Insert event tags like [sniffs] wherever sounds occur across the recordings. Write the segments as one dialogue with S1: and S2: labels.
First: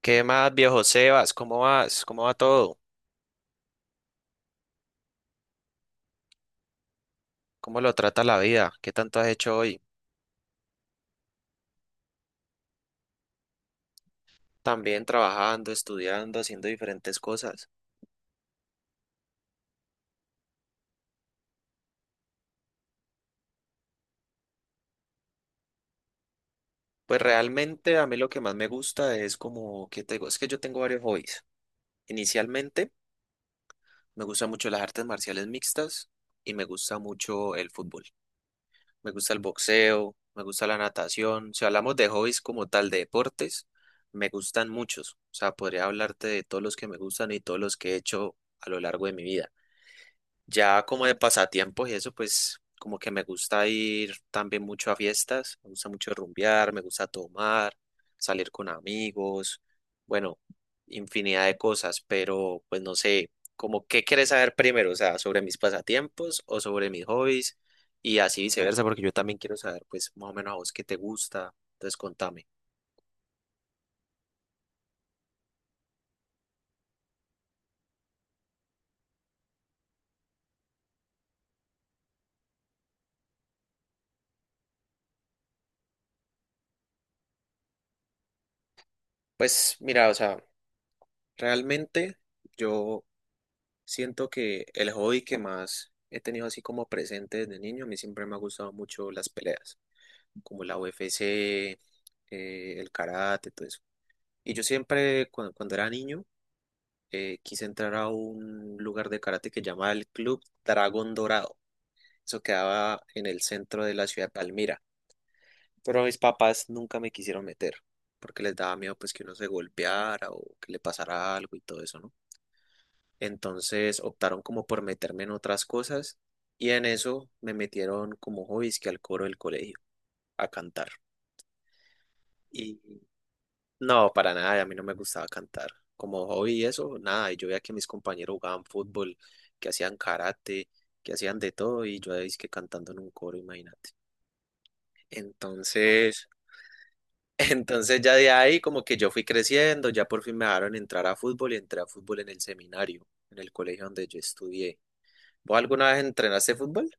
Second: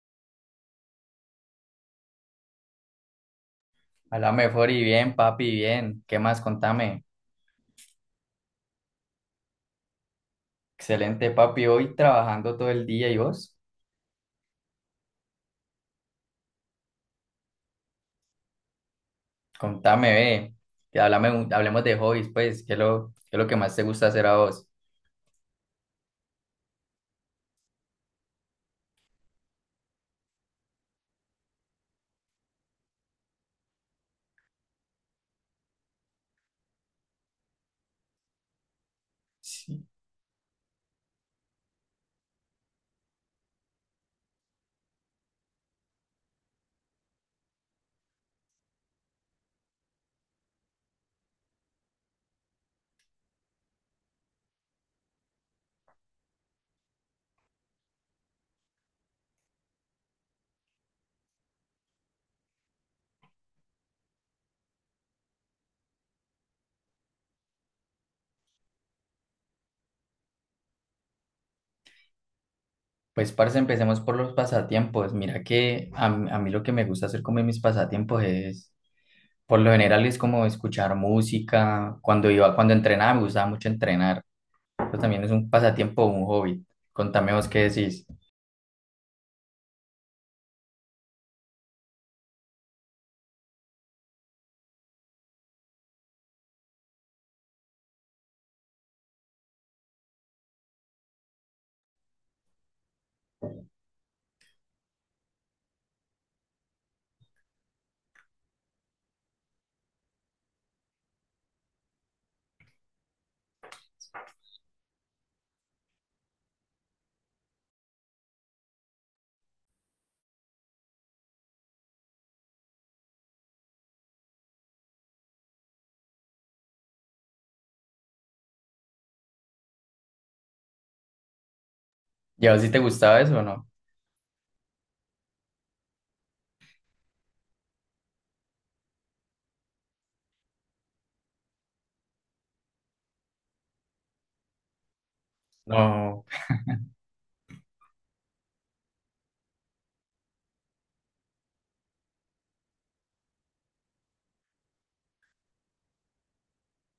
S1: ¿Qué más, viejo Sebas? ¿Cómo vas? ¿Cómo va todo?
S2: A la mejor y bien, papi, bien. ¿Qué más? Contame.
S1: ¿Cómo lo trata la vida? ¿Qué tanto has hecho hoy?
S2: Excelente, papi. Hoy trabajando todo el día y vos,
S1: También trabajando, estudiando, haciendo diferentes cosas.
S2: contame, ve. Hablemos de hobbies, pues. ¿Qué es lo que más te gusta hacer a vos?
S1: Pues realmente a mí lo que más me gusta es como que te digo, es que yo tengo varios hobbies. Inicialmente me gustan mucho las artes marciales mixtas y me gusta mucho el fútbol. Me gusta el
S2: Sí.
S1: boxeo, me gusta la natación. Si hablamos de hobbies como tal, de deportes, me gustan muchos. O sea, podría hablarte de todos los que me gustan y todos los que he hecho a lo largo de mi vida. Ya como de pasatiempos y eso, pues como que me gusta ir también mucho a fiestas, me gusta mucho rumbear, me gusta tomar, salir con amigos, bueno, infinidad de cosas, pero pues no sé, como qué quieres saber primero, o sea, sobre mis pasatiempos o sobre mis hobbies y así viceversa, porque yo también quiero saber pues más o menos a vos qué te gusta, entonces contame.
S2: Pues, parce, empecemos por los pasatiempos. Mira que a mí lo que me gusta hacer como en mis pasatiempos es, por lo general, es como escuchar música. Cuando entrenaba, me gustaba mucho entrenar. Eso también es un pasatiempo, un hobby. Contame vos qué decís.
S1: Pues mira, o sea, realmente yo siento que el hobby que más he tenido así como presente desde niño, a mí siempre me ha gustado mucho las peleas, como la UFC, el karate, todo eso. Y yo siempre, cuando era niño, quise entrar a un lugar de karate que llamaba el Club Dragón Dorado. Eso quedaba en el centro de la ciudad de Palmira. Pero mis papás nunca me quisieron meter, porque les daba miedo pues que uno se golpeara o que le pasara algo y todo eso, ¿no? Entonces optaron como por meterme en otras cosas y en eso me metieron como hobbies que al coro del colegio, a cantar.
S2: ¿Y a vos sí te
S1: Y
S2: gustaba eso o no?
S1: no, para nada, a mí no me gustaba cantar. Como hobby y eso, nada, y yo veía que mis compañeros jugaban fútbol, que hacían karate, que hacían de todo y yo ahí que cantando en un coro, imagínate.
S2: No.
S1: Entonces, [laughs] entonces ya de ahí como que yo fui creciendo, ya por fin me dejaron entrar a fútbol y entré a fútbol en el seminario, en el colegio donde yo estudié. ¿Vos alguna vez entrenaste fútbol?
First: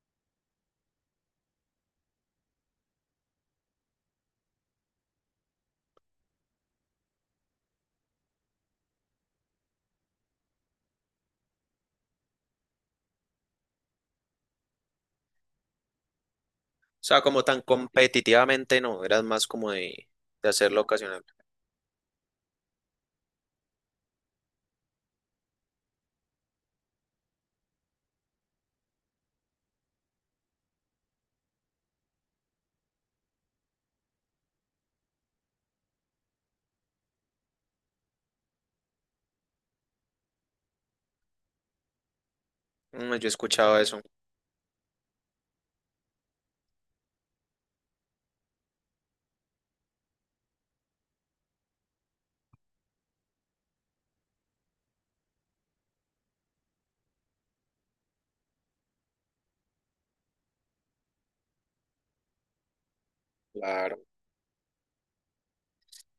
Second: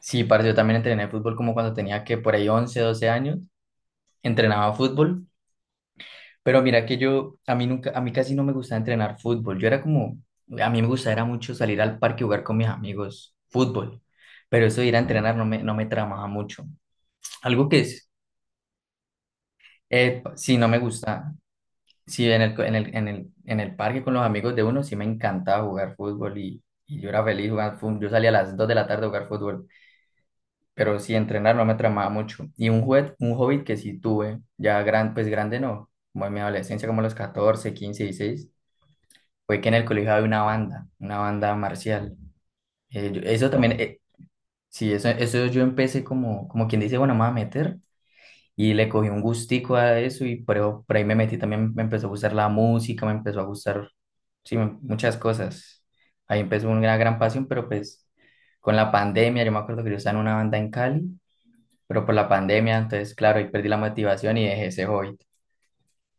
S2: Sí, parce, yo también entrené fútbol como cuando tenía que por ahí 11 12 años, entrenaba fútbol, pero mira que yo, a mí nunca, a mí casi no me gustaba entrenar fútbol, yo era como, a mí me gustaba era mucho salir al parque y jugar con mis amigos fútbol, pero eso de ir a entrenar no me tramaba mucho.
S1: O sea, como tan
S2: Algo que es,
S1: competitivamente no, eras más como de
S2: sí, no me
S1: hacerlo ocasional.
S2: gusta, sí, en en en el parque con los amigos de uno sí me encantaba jugar fútbol y yo era feliz jugando fútbol, yo salía a las 2 de la tarde a jugar fútbol. Pero sí, entrenar no me tramaba mucho. Y un hobby que sí tuve, pues grande no, como en mi adolescencia, como a los 14, 15, 16, fue que en el colegio había una banda marcial.
S1: Mm, yo he
S2: Eso
S1: escuchado
S2: también,
S1: eso.
S2: sí, eso yo empecé como, como quien dice, bueno, me voy a meter. Y le cogí un gustico a eso y por ahí me metí también, me empezó a gustar la música, me empezó a gustar, sí, muchas cosas. Ahí empezó una gran pasión, pero pues con la pandemia, yo me acuerdo que yo estaba en una banda en Cali, pero por la pandemia, entonces, claro, ahí perdí la
S1: Claro.
S2: motivación y dejé ese hobby.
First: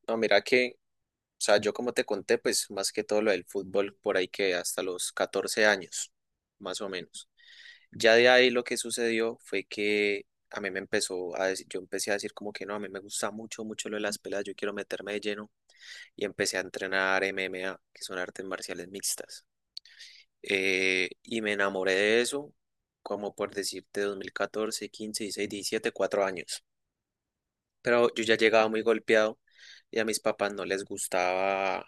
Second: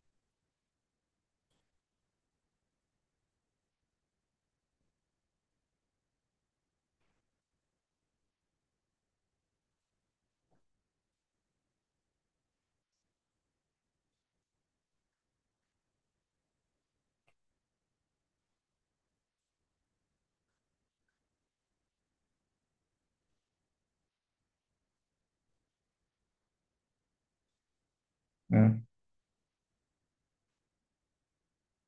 S1: No, mira que, o sea, yo como te conté, pues más que todo lo del fútbol, por ahí que hasta los 14 años, más o menos. Ya de ahí lo que sucedió fue que a mí me empezó a decir, yo empecé a decir como que no, a mí me gusta mucho, mucho lo de las peladas, yo quiero meterme de lleno y empecé a entrenar MMA, que son artes marciales mixtas. Y me enamoré de eso, como por decirte, 2014, 15, 16, 17, cuatro años. Pero yo ya llegaba muy
S2: Mm.
S1: golpeado y a mis papás no les gustaba,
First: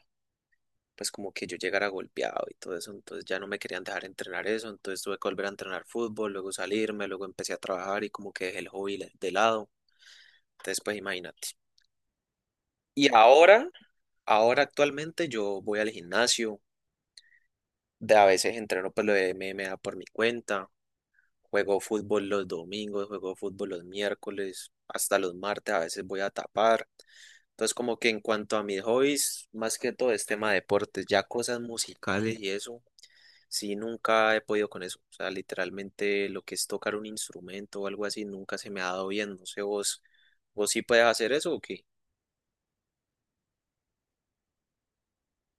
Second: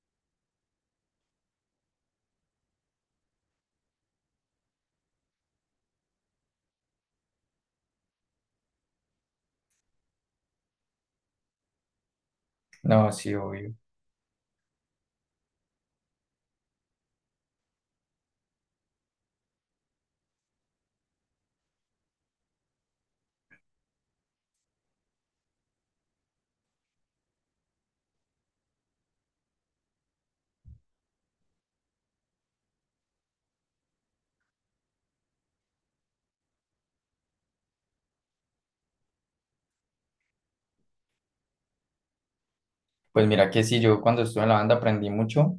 S1: pues como que yo llegara golpeado y todo eso, entonces ya no me querían dejar entrenar eso, entonces tuve que volver a entrenar fútbol, luego salirme, luego empecé a trabajar y como que dejé el hobby de lado. Entonces, pues imagínate.
S2: No,
S1: Y
S2: sí,
S1: ahora,
S2: obvio.
S1: ahora actualmente yo voy al gimnasio, de a veces entreno pues lo de MMA por mi cuenta. Juego fútbol los domingos, juego fútbol los miércoles, hasta los martes, a veces voy a tapar. Entonces, como que en cuanto a mis hobbies, más que todo es tema de deportes, ya cosas musicales y eso, sí, nunca he podido con eso. O sea, literalmente lo que es tocar un instrumento o algo así, nunca se me ha dado bien. No sé, vos sí puedes hacer eso o qué.
S2: Pues mira que sí, yo cuando estuve en la banda aprendí mucho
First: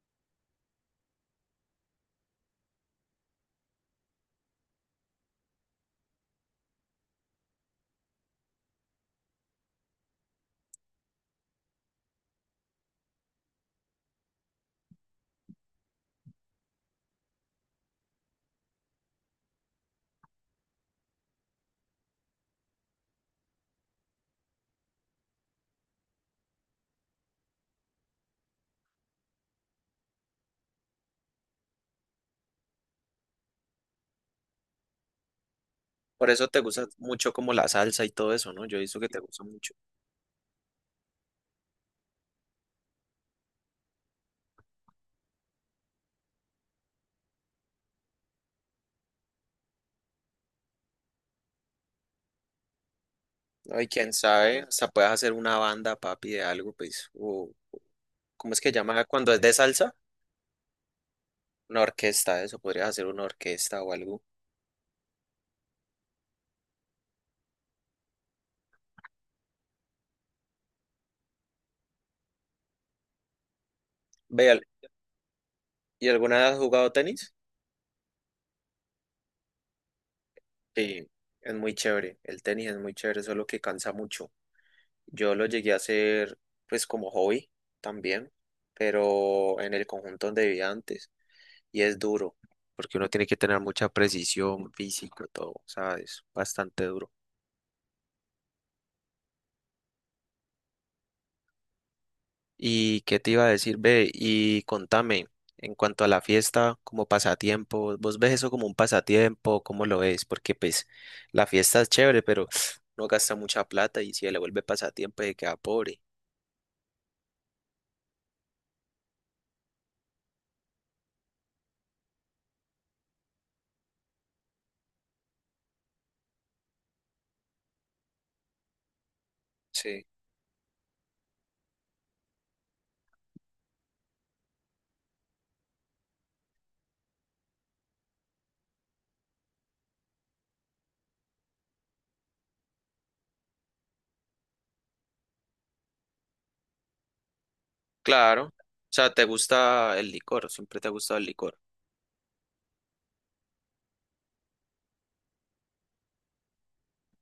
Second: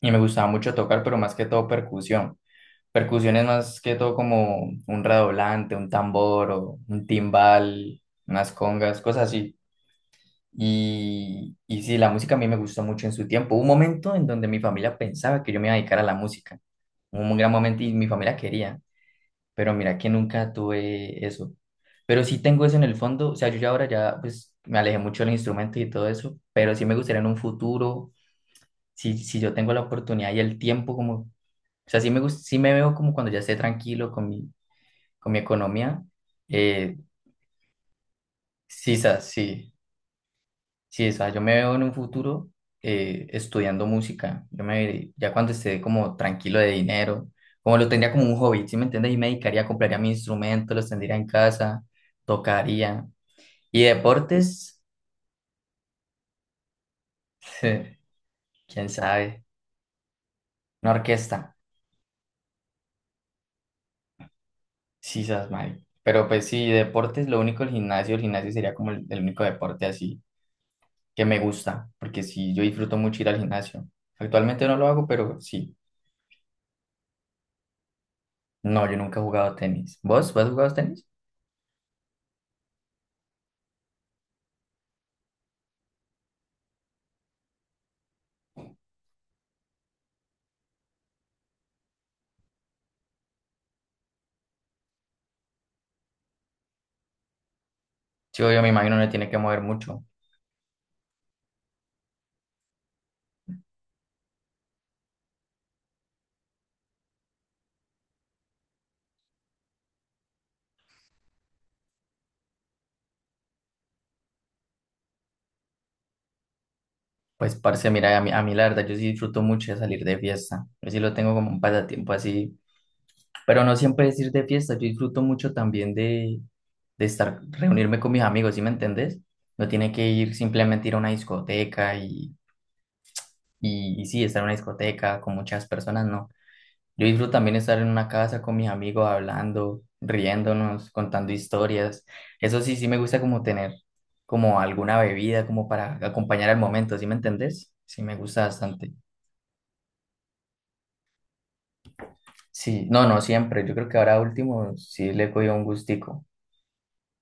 S2: y me gustaba mucho tocar, pero más que todo percusión. Percusión es más que todo como un redoblante, un tambor o un timbal, unas congas, cosas así. Y sí, la música a mí me gustó mucho en su tiempo. Hubo un momento en donde mi familia pensaba que yo me iba a dedicar a la música. Hubo un gran momento y mi familia quería, pero mira que nunca tuve eso. Pero sí tengo eso en el fondo, o sea, yo ya ahora ya pues me alejé mucho del instrumento y todo eso, pero sí me gustaría en un futuro, si yo tengo la oportunidad y el tiempo, como, o sea, sí me veo como cuando ya esté tranquilo con con mi economía,
S1: Por eso te gusta
S2: eh,
S1: mucho como la salsa y todo eso, ¿no? Yo he
S2: sí,
S1: visto que te gusta
S2: sí.
S1: mucho.
S2: Sí, o sea, yo me veo en un futuro estudiando música. Ya cuando esté como tranquilo de dinero, como lo tendría como un hobby, ¿sí me entiendes? Y me dedicaría, compraría mi instrumento, los tendría en casa, tocaría. Y
S1: Ay, quién sabe,
S2: deportes,
S1: hasta puedes hacer una banda, papi, de algo, pues, o
S2: [laughs]
S1: ¿cómo es que
S2: quién
S1: llama cuando es
S2: sabe,
S1: de salsa?
S2: una orquesta,
S1: Una orquesta, eso, podrías hacer una orquesta o algo.
S2: sí, sabes, mal. Pero pues sí, deportes, lo único el gimnasio sería como el único deporte así que me gusta, porque sí, yo disfruto mucho ir al gimnasio.
S1: Ve, al-
S2: Actualmente no lo hago, pero sí.
S1: ¿Y alguna vez has jugado tenis?
S2: No, yo nunca he jugado tenis. ¿Vos? ¿Vos has jugado tenis?
S1: Sí, es muy chévere. El tenis es muy chévere, solo que cansa mucho. Yo lo llegué a hacer, pues, como hobby también, pero en el conjunto donde vivía antes. Y es duro, porque uno tiene que tener mucha precisión física, todo, ¿sabes? Bastante duro.
S2: Sí, yo me imagino no tiene que mover mucho.
S1: ¿Y qué te iba a decir, ve? Y contame, en cuanto a la fiesta, como pasatiempo, ¿vos ves eso como un pasatiempo? ¿Cómo lo ves? Porque pues la fiesta es chévere, pero [sniffs] no gasta mucha plata y si le vuelve pasatiempo se queda pobre.
S2: Pues, parce, mira, a mí la verdad, yo sí disfruto mucho de salir de fiesta. Yo sí lo tengo como un pasatiempo así. Pero no siempre es ir de fiesta. Yo disfruto mucho también de estar, reunirme con mis amigos, ¿sí me entendés? No tiene
S1: Sí.
S2: que ir simplemente ir a una discoteca y sí, estar en una discoteca con muchas personas, no. Yo disfruto también estar en una casa con mis amigos hablando, riéndonos, contando historias. Eso sí, sí me gusta como tener como alguna bebida como para acompañar al momento, ¿sí me entendés? Sí me
S1: Claro.
S2: gusta
S1: O
S2: bastante.
S1: sea, te gusta el licor, siempre te ha gustado el licor.
S2: Sí, no, no siempre. Yo creo que ahora último sí le he cogido un gustico.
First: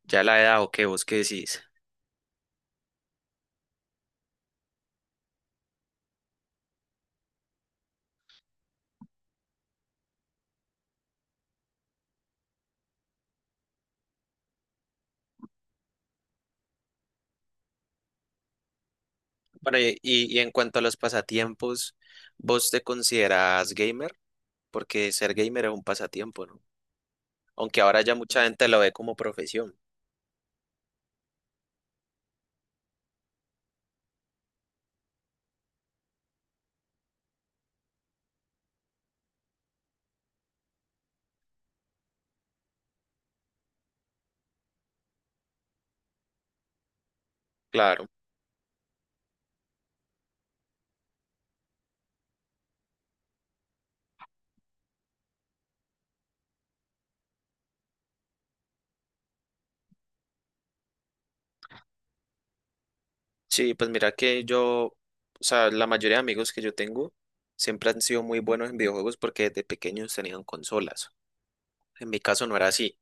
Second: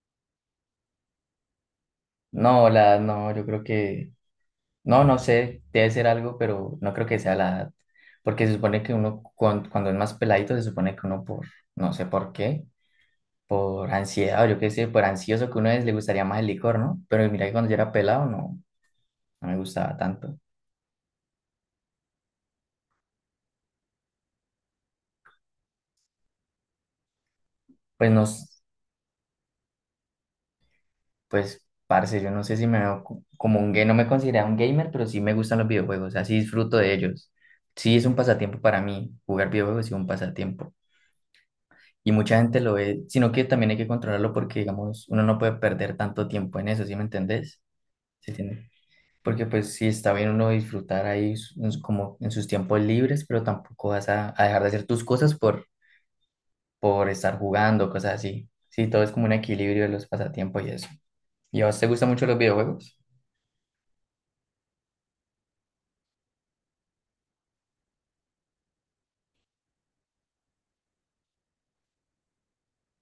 S1: Ya la edad o qué, vos qué decís.
S2: No, la edad no, yo creo no, no sé, debe ser algo, pero no creo que sea la edad. Porque se supone que cuando es más peladito se supone que uno no sé por qué, por ansiedad, o yo qué sé, por ansioso que uno es, le gustaría más el licor, ¿no? Pero mira que cuando yo era pelado no, no me
S1: Bueno,
S2: gustaba
S1: y, y
S2: tanto.
S1: y en cuanto a los pasatiempos, ¿vos te consideras gamer? Porque ser gamer es un pasatiempo, ¿no? Aunque ahora
S2: Pues
S1: ya
S2: no,
S1: mucha
S2: s-
S1: gente lo ve como profesión.
S2: pues parce, yo no sé si me veo como un gay, no me considero un gamer, pero sí me gustan los videojuegos, o sea, sí disfruto de ellos. Sí es un pasatiempo para mí, jugar videojuegos es un pasatiempo. Y mucha gente lo ve, sino que también hay que controlarlo porque, digamos, uno no puede perder tanto tiempo en eso, ¿sí me entendés?
S1: Claro.
S2: Sí. Porque pues sí está bien uno disfrutar ahí como en sus tiempos libres, pero tampoco vas a dejar de hacer tus cosas por estar jugando, cosas así. Sí, todo es como un equilibrio de los pasatiempos y eso. ¿Y a vos te gustan mucho los videojuegos?
S1: Sí, pues mira que yo, o sea, la mayoría de amigos que yo tengo siempre han sido muy buenos en videojuegos porque desde pequeños tenían consolas. En mi caso no era así.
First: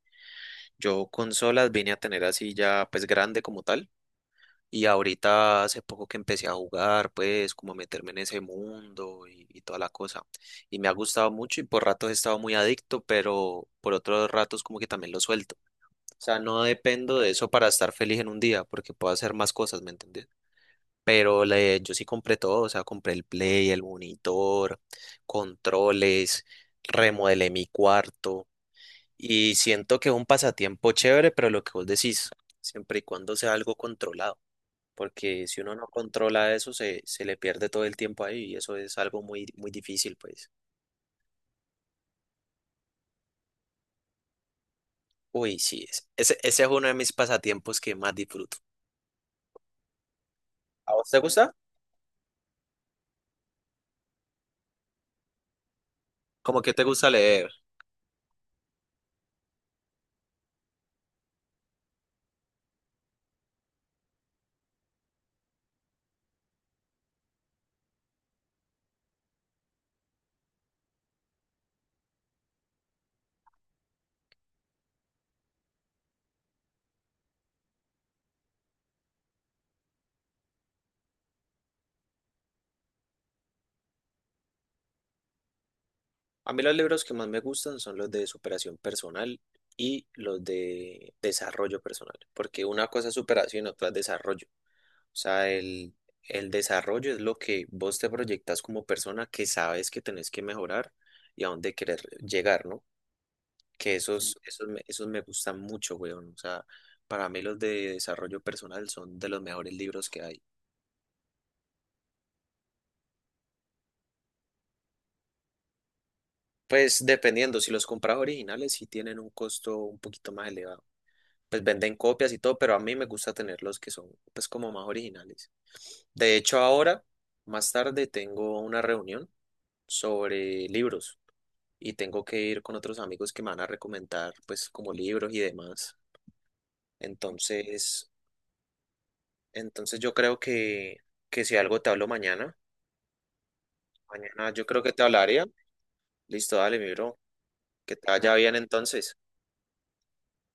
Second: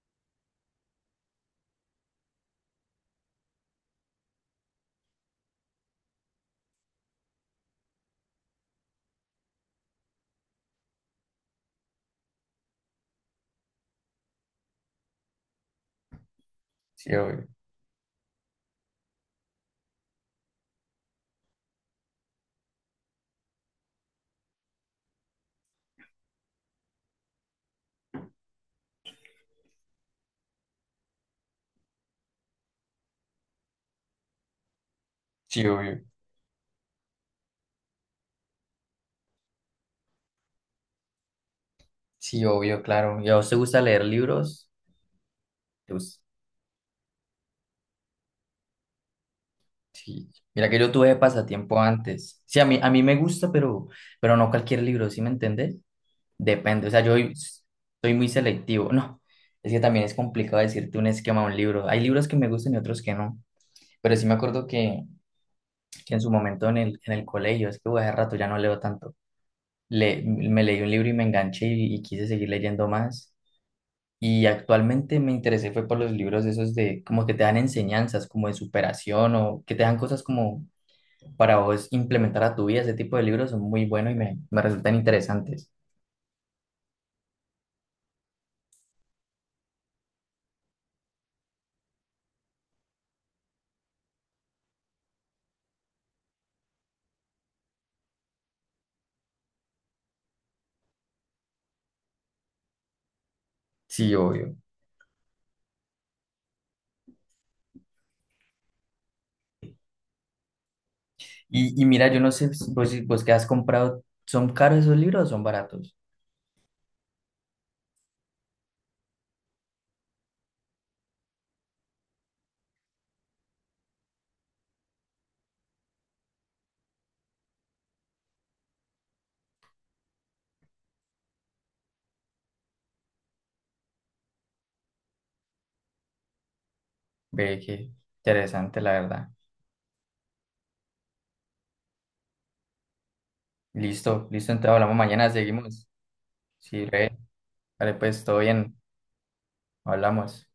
S1: Yo consolas vine a tener así ya pues grande como tal. Y ahorita hace poco que empecé a jugar, pues como a meterme en ese mundo y toda la cosa. Y me ha gustado mucho y por ratos he estado muy adicto, pero por otros ratos como que también lo suelto. O sea, no
S2: Sí,
S1: dependo de
S2: obvio.
S1: eso para estar feliz en un día porque puedo hacer más cosas, ¿me entendés? Pero yo sí compré todo, o sea, compré el play, el monitor, controles, remodelé mi cuarto y siento que es un pasatiempo chévere, pero lo que vos decís, siempre y cuando sea algo controlado, porque si
S2: Sí,
S1: uno no
S2: obvio.
S1: controla eso, se le pierde todo el tiempo ahí y eso es algo muy, muy difícil, pues.
S2: Sí, obvio, claro. ¿Y a vos te gusta leer libros?
S1: Uy, sí,
S2: ¿Te
S1: es-
S2: gus-
S1: ese, ese es uno de mis pasatiempos que más disfruto.
S2: Sí. Mira que yo
S1: ¿A vos
S2: tuve
S1: te gusta?
S2: pasatiempo antes. Sí, a mí me gusta, pero no cualquier libro, ¿sí me entendés?
S1: ¿Cómo que te
S2: Depende, o sea,
S1: gusta
S2: yo
S1: leer?
S2: soy muy selectivo. No, es que también es complicado decirte un esquema de un libro. Hay libros que me gustan y otros que no. Pero sí me acuerdo que en su momento en el colegio, es que bueno, hace rato ya no leo tanto. Me leí un libro y me enganché y quise seguir leyendo más. Y actualmente me interesé fue por los libros esos de como que te dan enseñanzas, como de superación o que te dan cosas como para vos implementar a tu vida. Ese tipo de libros son muy buenos y me resultan interesantes.
S1: A mí los libros que más me gustan son los de superación personal y los de desarrollo personal, porque una cosa es superación y otra es desarrollo. O sea, el desarrollo es lo que vos te proyectas como persona que sabes que tenés que mejorar y a dónde querer llegar, ¿no? Que
S2: Sí,
S1: esos,
S2: obvio.
S1: esos, me- esos me gustan mucho, weón. O sea, para mí los de desarrollo personal son de los mejores libros que hay.
S2: Y mira, yo no sé, si vos que has comprado, ¿son caros esos libros o son baratos?
S1: Pues dependiendo, si los compras originales sí tienen un costo un poquito más elevado. Pues venden copias y todo, pero a mí me gusta tener los que son pues como más originales. De hecho, ahora, más tarde, tengo una reunión sobre libros y tengo que ir con otros amigos que me van a recomendar pues como libros y demás.
S2: Ve, qué
S1: Entonces,
S2: interesante, la verdad.
S1: entonces yo creo que, si algo te hablo mañana,
S2: Listo,
S1: mañana
S2: listo,
S1: yo
S2: entonces
S1: creo que
S2: hablamos
S1: te
S2: mañana,
S1: hablaría.
S2: seguimos.
S1: Listo, dale,
S2: Sí,
S1: mi
S2: re,
S1: bro,
S2: vale,
S1: que te
S2: pues
S1: vaya
S2: todo
S1: bien
S2: bien,
S1: entonces.
S2: hablamos.